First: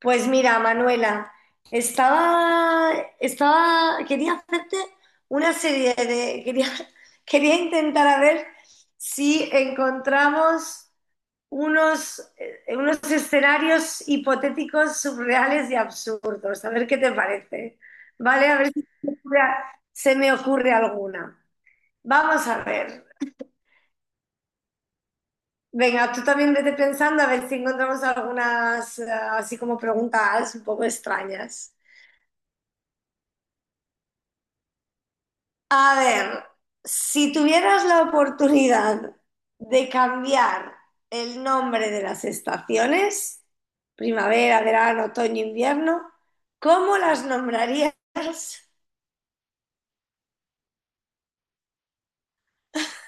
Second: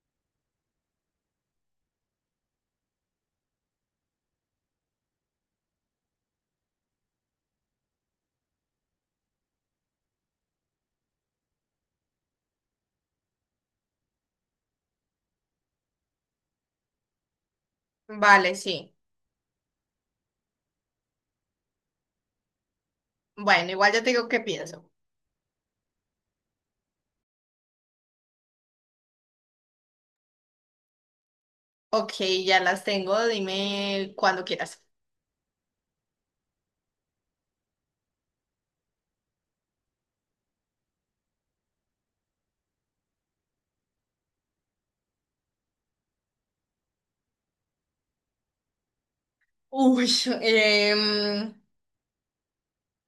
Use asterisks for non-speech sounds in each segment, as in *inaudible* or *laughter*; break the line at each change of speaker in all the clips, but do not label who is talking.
Pues mira, Manuela, estaba, quería hacerte una serie de, quería, *laughs* quería intentar a ver si encontramos unos, unos escenarios hipotéticos surreales y absurdos. A ver qué te parece. ¿Vale?
Vale,
A ver si se
sí.
me ocurre, se me ocurre alguna. Vamos a ver.
Bueno, igual ya te digo qué pienso.
Venga, tú también vete pensando a ver si encontramos algunas, así como preguntas un poco extrañas.
Ok, ya las tengo, dime cuando quieras.
A ver, si tuvieras la oportunidad de cambiar el nombre de las estaciones, primavera, verano, otoño, invierno, ¿cómo las nombrarías?
Uy, em,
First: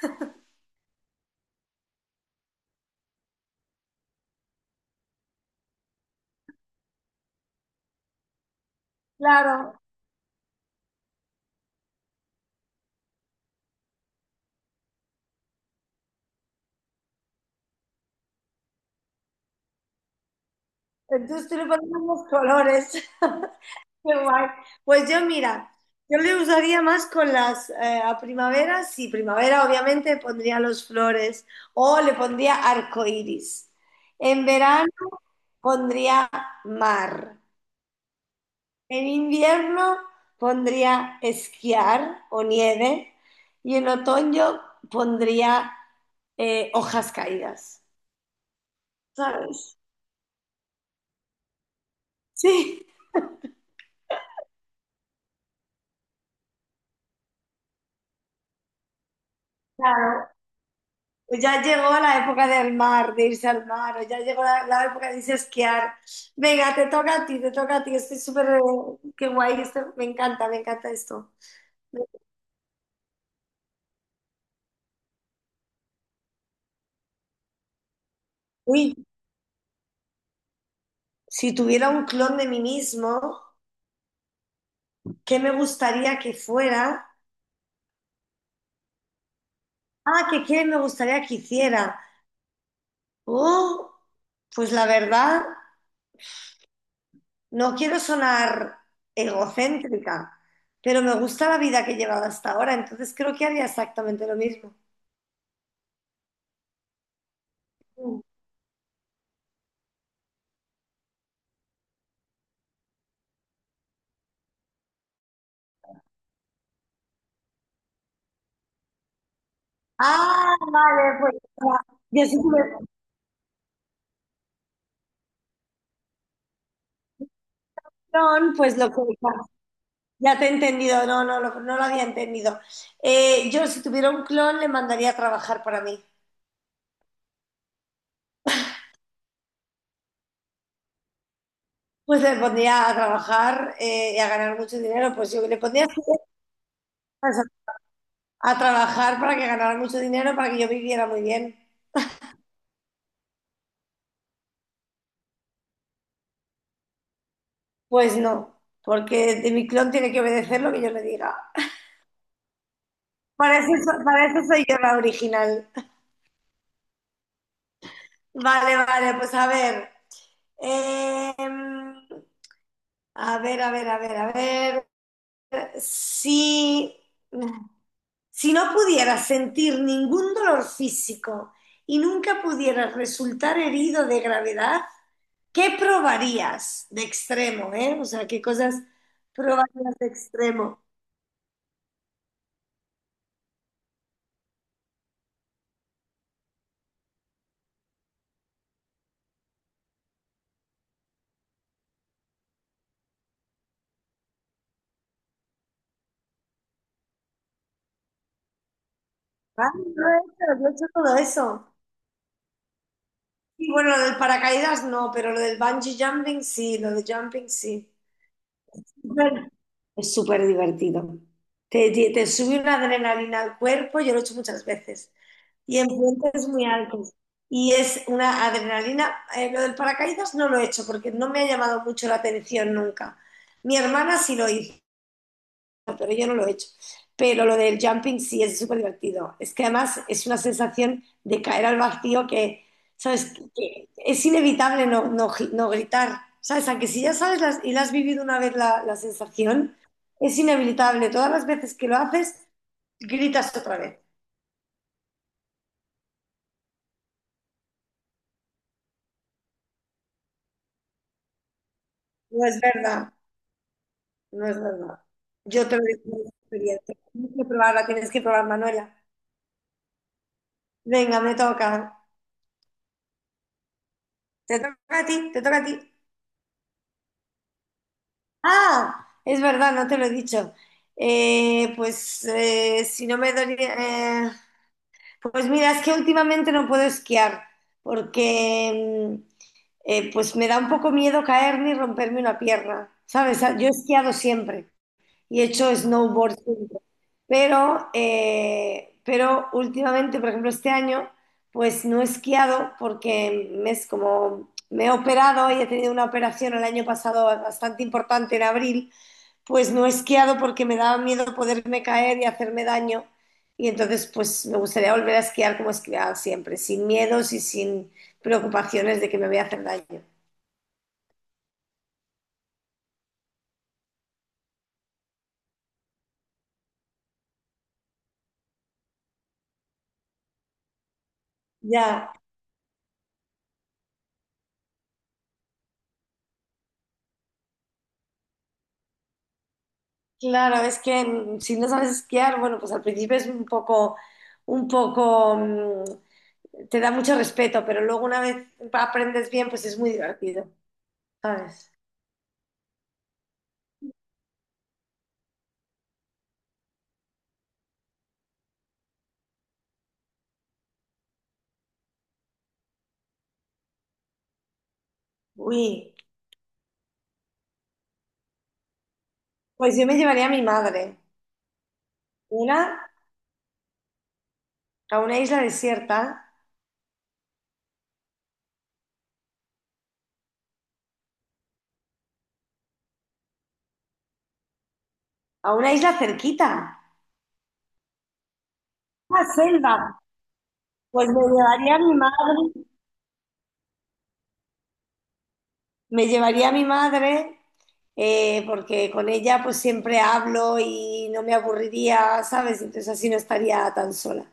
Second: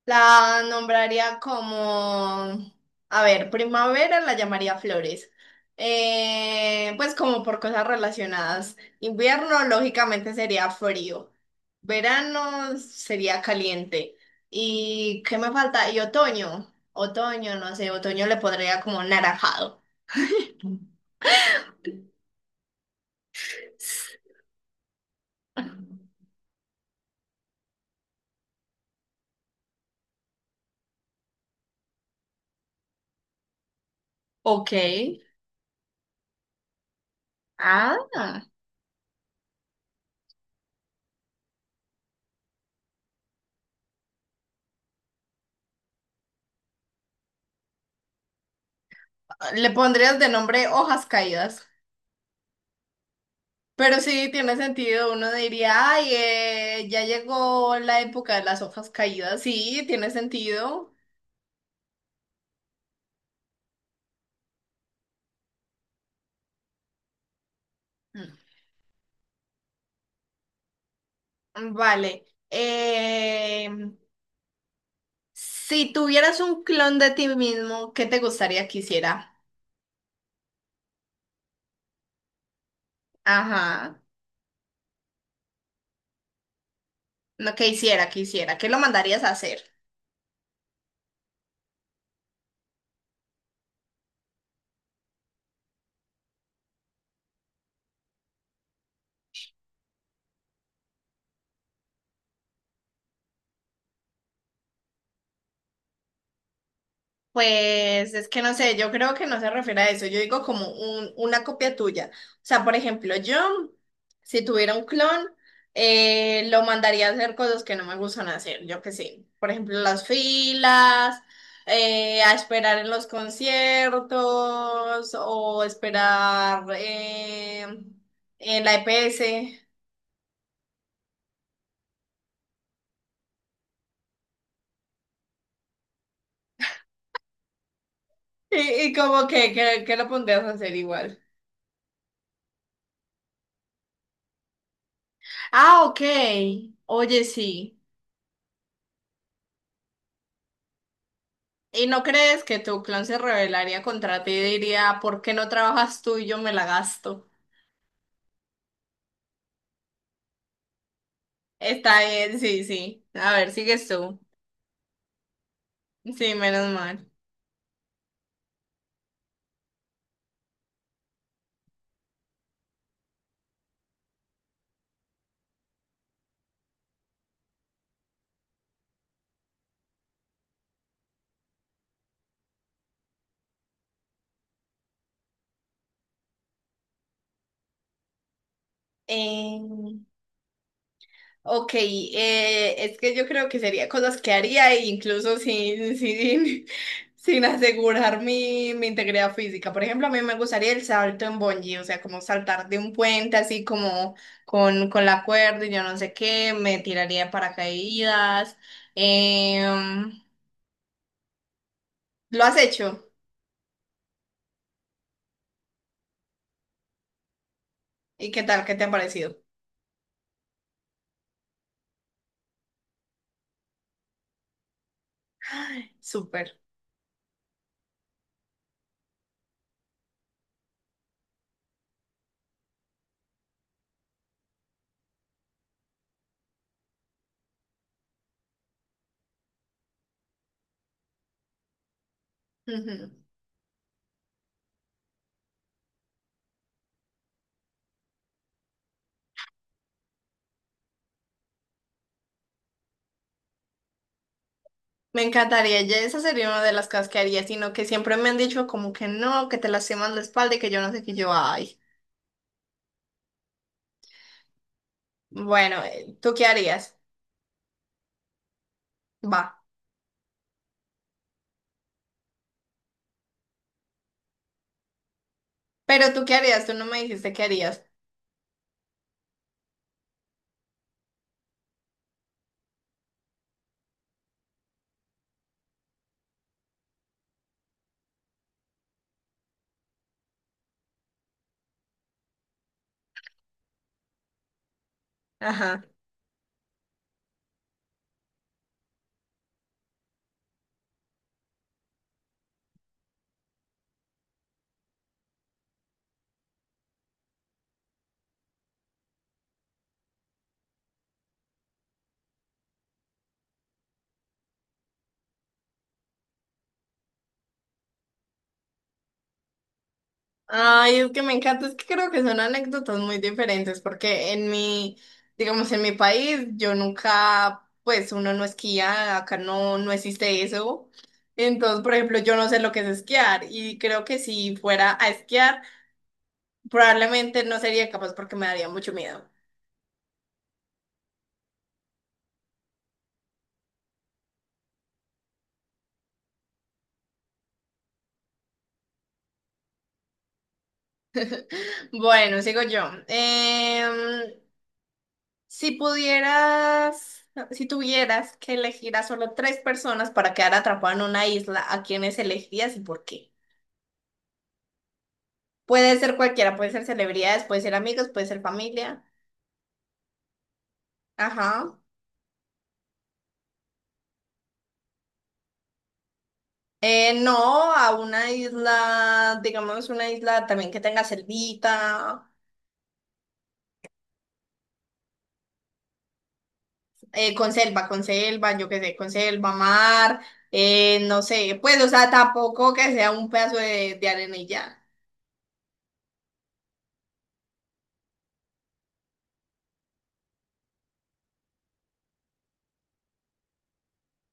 la nombraría como primavera la llamaría flores. Pues como por cosas relacionadas. Invierno,
Claro,
lógicamente, sería frío. Verano sería caliente. ¿Y qué me falta? Y otoño. Otoño, no sé, otoño le pondría como naranjado.
entonces tú le pones los colores. *laughs* Qué guay. Pues yo, mira, yo le usaría más con las a primavera. Sí, primavera, obviamente, pondría los flores o le pondría arco iris. En
Ok.
verano pondría mar.
Ah,
En invierno pondría esquiar o nieve, y en otoño pondría hojas caídas,
le
¿sabes?
pondrías de nombre hojas caídas.
Sí,
Pero sí, tiene sentido. Uno diría, ay, ya llegó la época de las hojas caídas. Sí, tiene
claro.
sentido.
Pues ya llegó la época del mar, de irse al mar, o ya llegó la época de irse a esquiar. Venga, te toca a ti, te toca a ti. Estoy
Mm,
súper, qué guay, esto- me encanta esto.
vale. Si tuvieras un clon de ti mismo, ¿qué te gustaría que
Uy,
hiciera?
si tuviera un clon de mí mismo,
Ajá.
¿qué me gustaría que fuera?
No, que hiciera, que hiciera. ¿Qué lo mandarías a hacer?
Ah, ¿qué me gustaría que hiciera? Oh, pues la verdad, no quiero sonar egocéntrica, pero me gusta la vida que he llevado hasta ahora, entonces creo que haría exactamente lo mismo.
Pues es que no sé, yo creo que no se refiere a eso, yo digo como una copia tuya. O sea, por ejemplo, yo, si tuviera un clon, lo mandaría a hacer cosas que no me gustan hacer, yo que sé. Por ejemplo, las
Ah, vale,
filas,
pues ya, ya
a
sé que
esperar
me-
en los conciertos o esperar
no,
en la
pues lo que ya,
EPS. *laughs*
ya te he entendido, no, no, lo- no lo había entendido. Yo si tuviera un clon le mandaría a trabajar para mí.
Y, como que, que lo pondrías a hacer igual.
Pues le pondría a trabajar y a ganar mucho dinero, pues yo le
Ah,
pondría a
ok.
estudiar,
Oye, sí.
a trabajar para que ganara mucho dinero, para que yo viviera muy bien.
¿Y no crees que tu clan se rebelaría contra ti y diría, ¿por qué no trabajas tú y yo me la gasto?
Pues no, porque de mi clon tiene que obedecer lo que yo le diga.
Está bien, sí, sí. A ver,
Para eso,
sigues
so-
tú.
para eso soy yo la original.
Sí, menos mal.
Vale, vale, pues a ver. eh, a ver, a ver, a ver, a ver. Si, si no pudieras sentir ningún dolor físico y nunca pudieras resultar herido de gravedad, ¿qué probarías de extremo, eh? O sea, ¿qué cosas probarías
Eh,
de extremo?
ok, es que yo creo que sería cosas que haría e incluso sin, sin, *laughs* sin asegurar mi, mi integridad física. Por ejemplo, a mí me gustaría el salto en bungee, o sea, como saltar de un puente así como con la cuerda y yo no sé qué, me tiraría de paracaídas.
Ah,
Em,
yo he hecho todo eso.
¿lo has hecho?
Y bueno, lo del paracaídas no, pero lo del bungee jumping sí, lo de jumping sí.
¿Y qué tal? ¿Qué te ha parecido?
Bueno, es súper divertido. Te sube una adrenalina al cuerpo, yo lo he hecho muchas veces. Y en
Ay,
puentes
súper.
muy altos. Y es una adrenalina. Lo del paracaídas no lo he hecho porque no me ha llamado mucho la atención nunca. Mi hermana sí lo hizo, pero yo no lo he hecho. Pero lo del jumping sí es súper divertido. Es que además es una sensación de caer al vacío que,
Ujú.
¿sabes? Que es inevitable no, no gi- no gritar. ¿Sabes? Aunque si ya sabes las- y la has vivido una vez la sensación, es inevitable. Todas las veces que lo haces, gritas otra vez.
Me encantaría. Ya esa sería una de las cosas que haría, sino que siempre me han dicho como que no, que te lastimas la espalda y que yo no sé qué yo. Ay.
No es verdad, no es verdad. Yo te
Bueno,
lo digo por
¿tú qué
experiencia.
harías?
Tienes que probarla, tienes que probar, Manuela.
Va.
Venga, me toca. Te toca a ti, te toca a ti.
Pero tú qué harías, tú no me dijiste qué harías.
Ah, es verdad, no te lo he dicho. Pues si no me dolía... eh, pues mira, es que últimamente no puedo esquiar porque pues me da un poco miedo caerme y romperme una pierna, ¿sabes? Yo he esquiado siempre y he hecho
Ajá.
snowboard siempre, pero últimamente, por ejemplo, este año, pues no he esquiado porque me es como... Me he operado y he tenido una operación el año pasado bastante importante en abril, pues no he esquiado porque me daba miedo poderme caer y hacerme daño. Y entonces, pues me gustaría volver a esquiar como esquiaba siempre, sin miedos y sin preocupaciones de que me voy a hacer daño.
Ay, es que me encanta, es que creo que son anécdotas muy diferentes, porque en mi, digamos, en mi país, yo nunca, pues uno no esquía, acá no, no existe eso. Entonces, por
Ya,
ejemplo, yo no sé lo que es esquiar y creo que si fuera a esquiar, probablemente no sería capaz porque me daría mucho miedo.
claro, es que si no sabes esquiar, bueno, pues al principio es un poco, te da mucho respeto, pero luego una vez aprendes bien, pues es muy divertido, ¿sabes?
Bueno, sigo yo. Em, si pudieras, si tuvieras que elegir a solo tres personas para quedar atrapado en una isla, ¿a quiénes elegirías y por qué?
Uy,
Puede ser cualquiera, puede ser celebridades, puede ser amigos, puede ser familia.
pues yo me llevaría a mi madre,
Ajá.
una, a una isla desierta,
No, a una isla, digamos una isla también que tenga selvita,
a una isla cerquita.
con selva, yo qué sé, con
Una
selva,
selva,
mar,
pues me
no sé,
llevaría a
pues, o
mi
sea,
madre,
tampoco que sea un pedazo de arena y ya.
me llevaría a mi madre, porque con ella pues siempre hablo y no me aburriría, ¿sabes? Entonces así no estaría tan sola.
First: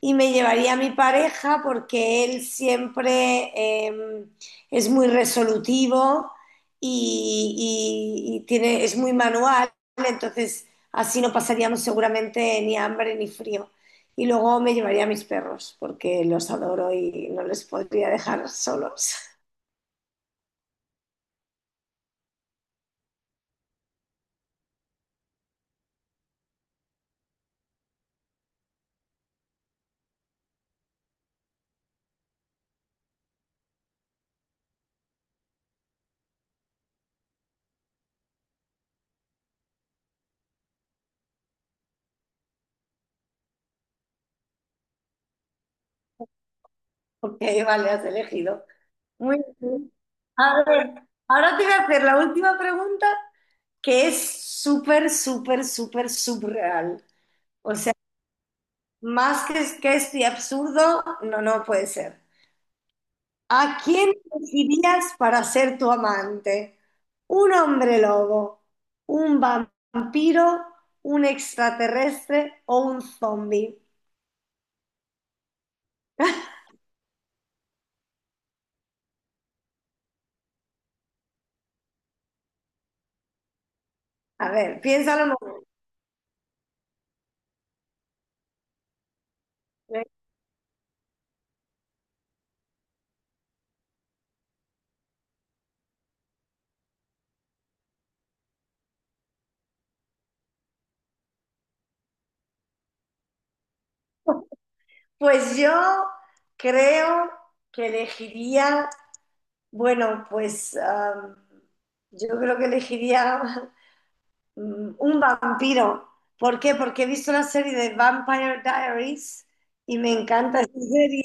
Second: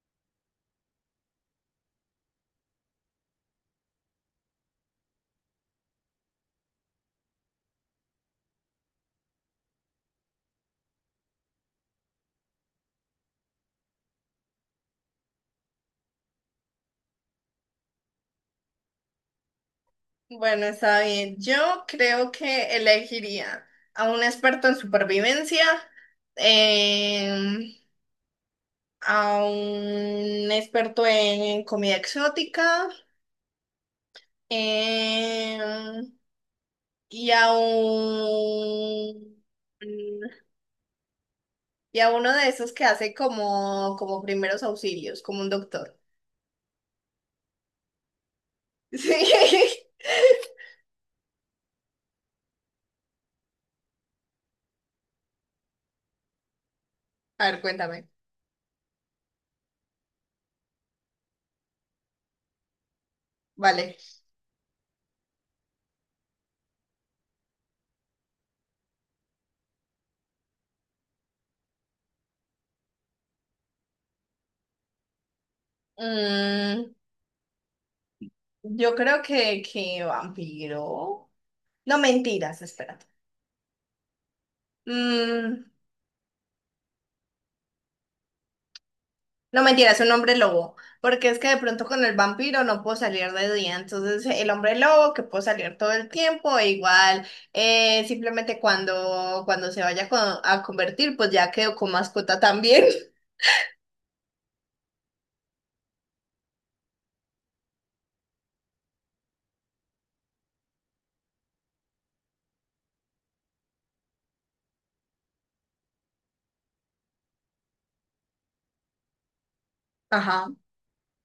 Y me llevaría a mi pareja porque él siempre eh, es muy resolutivo y tiene, es muy manual, entonces así no pasaríamos seguramente ni hambre ni frío. Y luego me llevaría a mis perros porque los adoro y no les podría dejar solos. *laughs*
Bueno, está bien. Yo creo que elegiría a un experto en supervivencia, em, a un experto en comida exótica. Em, y a un y a uno de esos que hace como, como primeros auxilios, como un doctor. *laughs*
Ok, vale, has elegido. Muy
Sí.
bien. A ver, ahora te voy a hacer la última pregunta que es súper, súper, súper subreal.
A ver,
O sea,
cuéntame.
más que este absurdo, no, no puede ser. ¿A
Vale.
quién elegirías para ser tu amante? ¿Un hombre lobo? ¿Un vampiro? ¿Un extraterrestre o un zombie?
Mm, yo creo que vampiro. No, mentiras, espérate.
A ver, piénsalo un
Mm,
momento,
no mentira, es
¿eh?
un hombre lobo, porque es que de pronto con el vampiro no puedo salir de día, entonces el hombre lobo que puedo salir todo el tiempo, e igual simplemente cuando, cuando a convertir, pues ya quedo con mascota también.
*laughs* Pues yo creo que elegiría, bueno, pues ah, yo creo que elegiría *laughs* Mm, un vampiro. ¿Por qué? Porque he visto la serie de Vampire Diaries y
*laughs*
me
Ajá.
encanta esa serie.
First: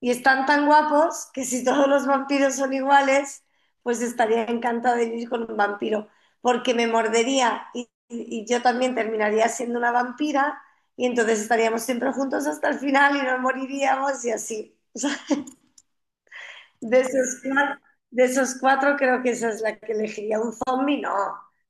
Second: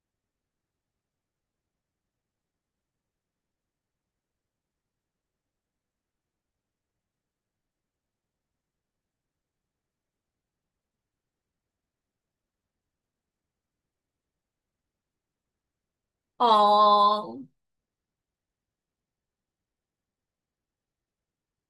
Y están tan guapos que si todos los vampiros son iguales, pues estaría encantada de vivir con un vampiro. Porque me mordería y yo también terminaría siendo una vampira. Y entonces estaríamos siempre juntos hasta el final y nos moriríamos y así. *laughs* O sea, de esos
Oh,
cuatro, de esos cuatro creo que esa es la que elegiría. Un zombie no.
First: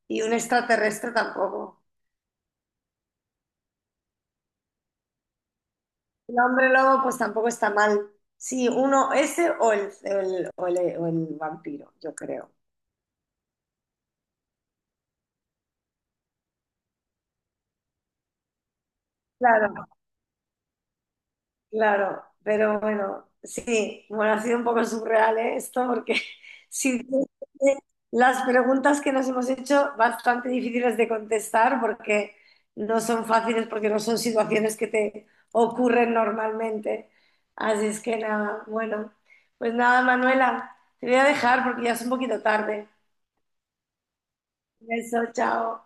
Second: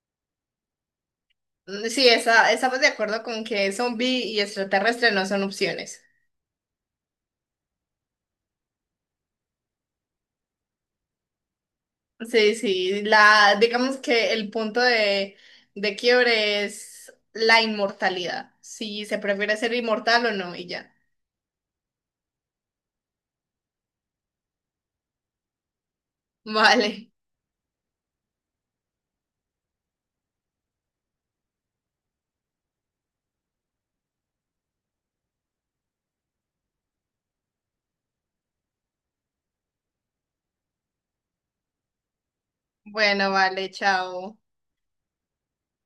Y un extraterrestre tampoco.
mm, sí, esa, estamos de acuerdo con que zombie y extraterrestre no son opciones.
El hombre lobo, pues tampoco está mal. Sí, uno, ese o el, o el- o el- o el vampiro, yo creo.
Sí, sí, la, digamos que el punto de quiebre es la inmortalidad, si se prefiere ser
Claro,
inmortal o no, y ya.
claro, pero bueno, sí, bueno, ha sido un poco surreal, ¿eh? Esto, porque
*laughs*
*laughs* sí,
Vale.
las preguntas que nos hemos hecho bastante difíciles de contestar porque no son fáciles, porque no son situaciones que te ocurren normalmente. Así es que nada, bueno, pues nada, Manuela, te voy a dejar porque ya es un poquito tarde.
Bueno, vale, chao.
Beso, chao.